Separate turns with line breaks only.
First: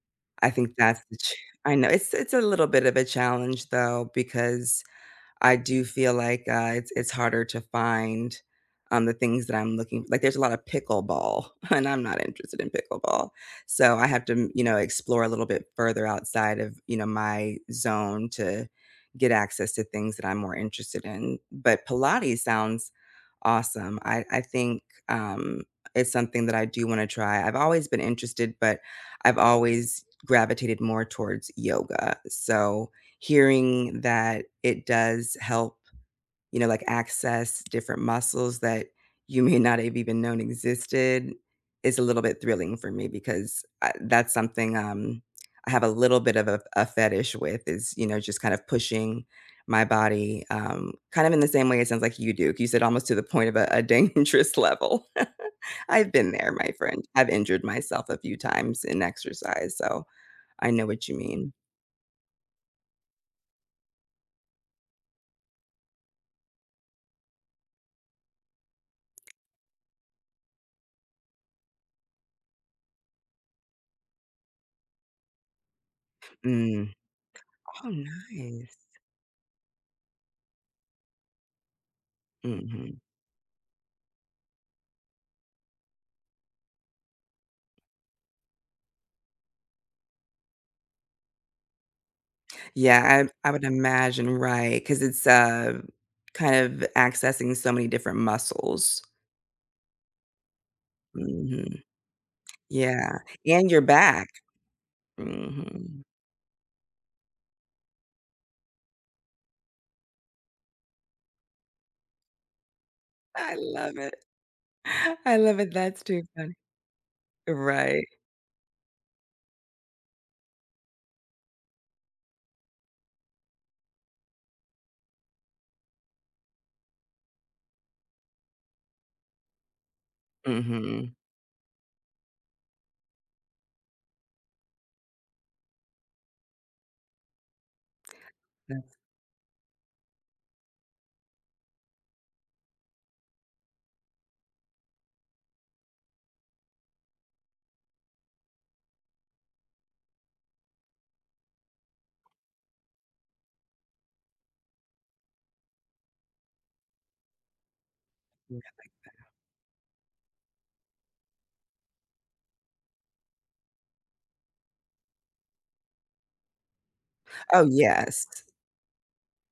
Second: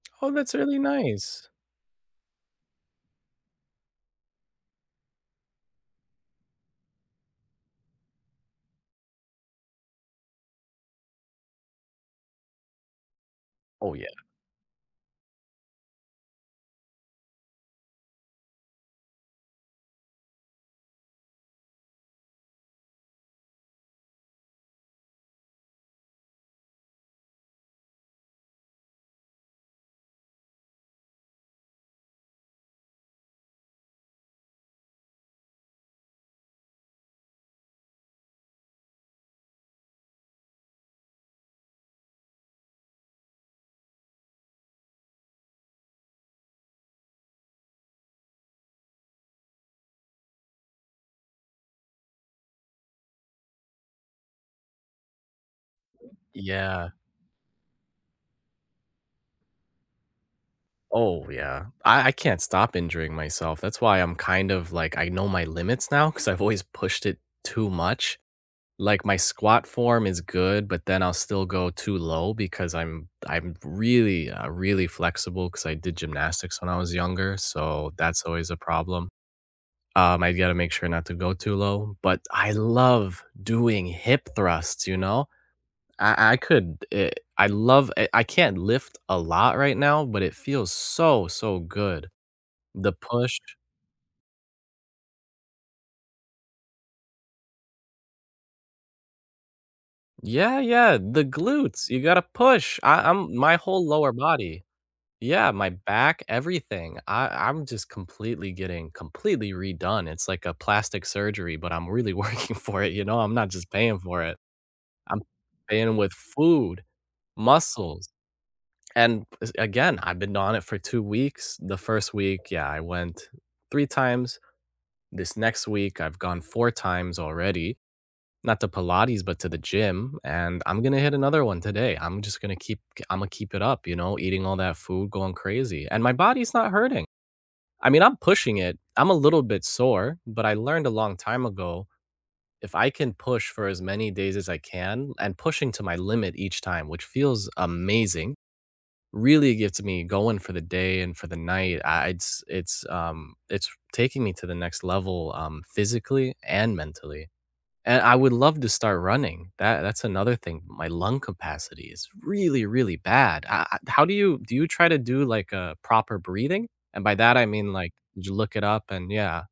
Oh,
I
that's
think
really
that's the ch
nice.
I know, it's it's a little bit of a challenge though, because I do feel like, uh, it's it's harder to find, um, the things that I'm looking like, there's a lot of pickleball, and I'm not interested in pickleball. So,
Oh,
I
yeah.
have to m you know, explore a little bit further outside of, you know, my zone to get access to things that I'm more interested in. But Pilates sounds awesome. I I think, um, it's something that I do wanna try. I've always been interested, but I've always gravitated more towards yoga. So, hearing that it does help, you know, like, access different muscles that you may not have even known existed is a little bit thrilling for me, because, uh, that's something, um, I have a little bit of a a fetish with is, you know, just kind of pushing my body, um, kind of in the same way it sounds like you do. You said almost to the point of a a dangerous level. I've been there, my
Yeah.
friend. I've injured myself a few times in exercise, so, I know what you
Oh,
mean.
yeah. I I can't stop injuring myself, that's why I'm kind of like, I know my limits now, 'cause I've always pushed it too much. Like, my squat form is good, but then I'll still go too low because I'm I'm really, uh, really flexible 'cause I did gymnastics when I
Mm.
was younger,
Oh,
so, that's always a
nice.
problem. Um, I've gotta make sure not to go too low. But I
Mhm.
love doing hip thrusts, you know, I I could, eh I love, eh I can't lift a lot right now, but it feels so, so good. The
Yeah,
push
I I would imagine right, 'cause it's, uh, kind of accessing so many different muscles.
Yeah, yeah, the
Mhm.
glutes. You gotta push. I
Yeah,
I'm my
and your
whole lower
back.
body. Yeah, my
Mhm.
back, everything. I I'm just completely getting completely redone. It's like a plastic surgery, but I'm really working for it, you know, I'm not
I
just
love
paying
it.
for it. I'm
I love it
paying
that's
with
too funny.
food,
Right.
muscles, and es again, I've been on it for 2 weeks. The 1st week, yeah, I went 3 times. This next week I've gone 4 times already, not to Pilates, but to the gym, and I'm gonna
Mhm.
hit another one today. I'm just gonna keep, g Imma keep it up, you know, eating all that food, going crazy, and my body's not hurting. I mean, I'm pushing it,
Yes.
I'm a little bit sore, but I learned a long time ago, if I can push for as many days as I can, and pushing to my limit each time, which feels amazing, really gets me going for the day and for the night, I it's it's, um, it's taking me to the next level, um, physically and mentally. And I would
Yeah, I
love
like
to start
that.
running. That that's another thing. My lung capacity is really, really bad. I I how do you do you try to do like a proper breathing? And by that I
Oh,
mean like, did
yes.
you look it up and yeah.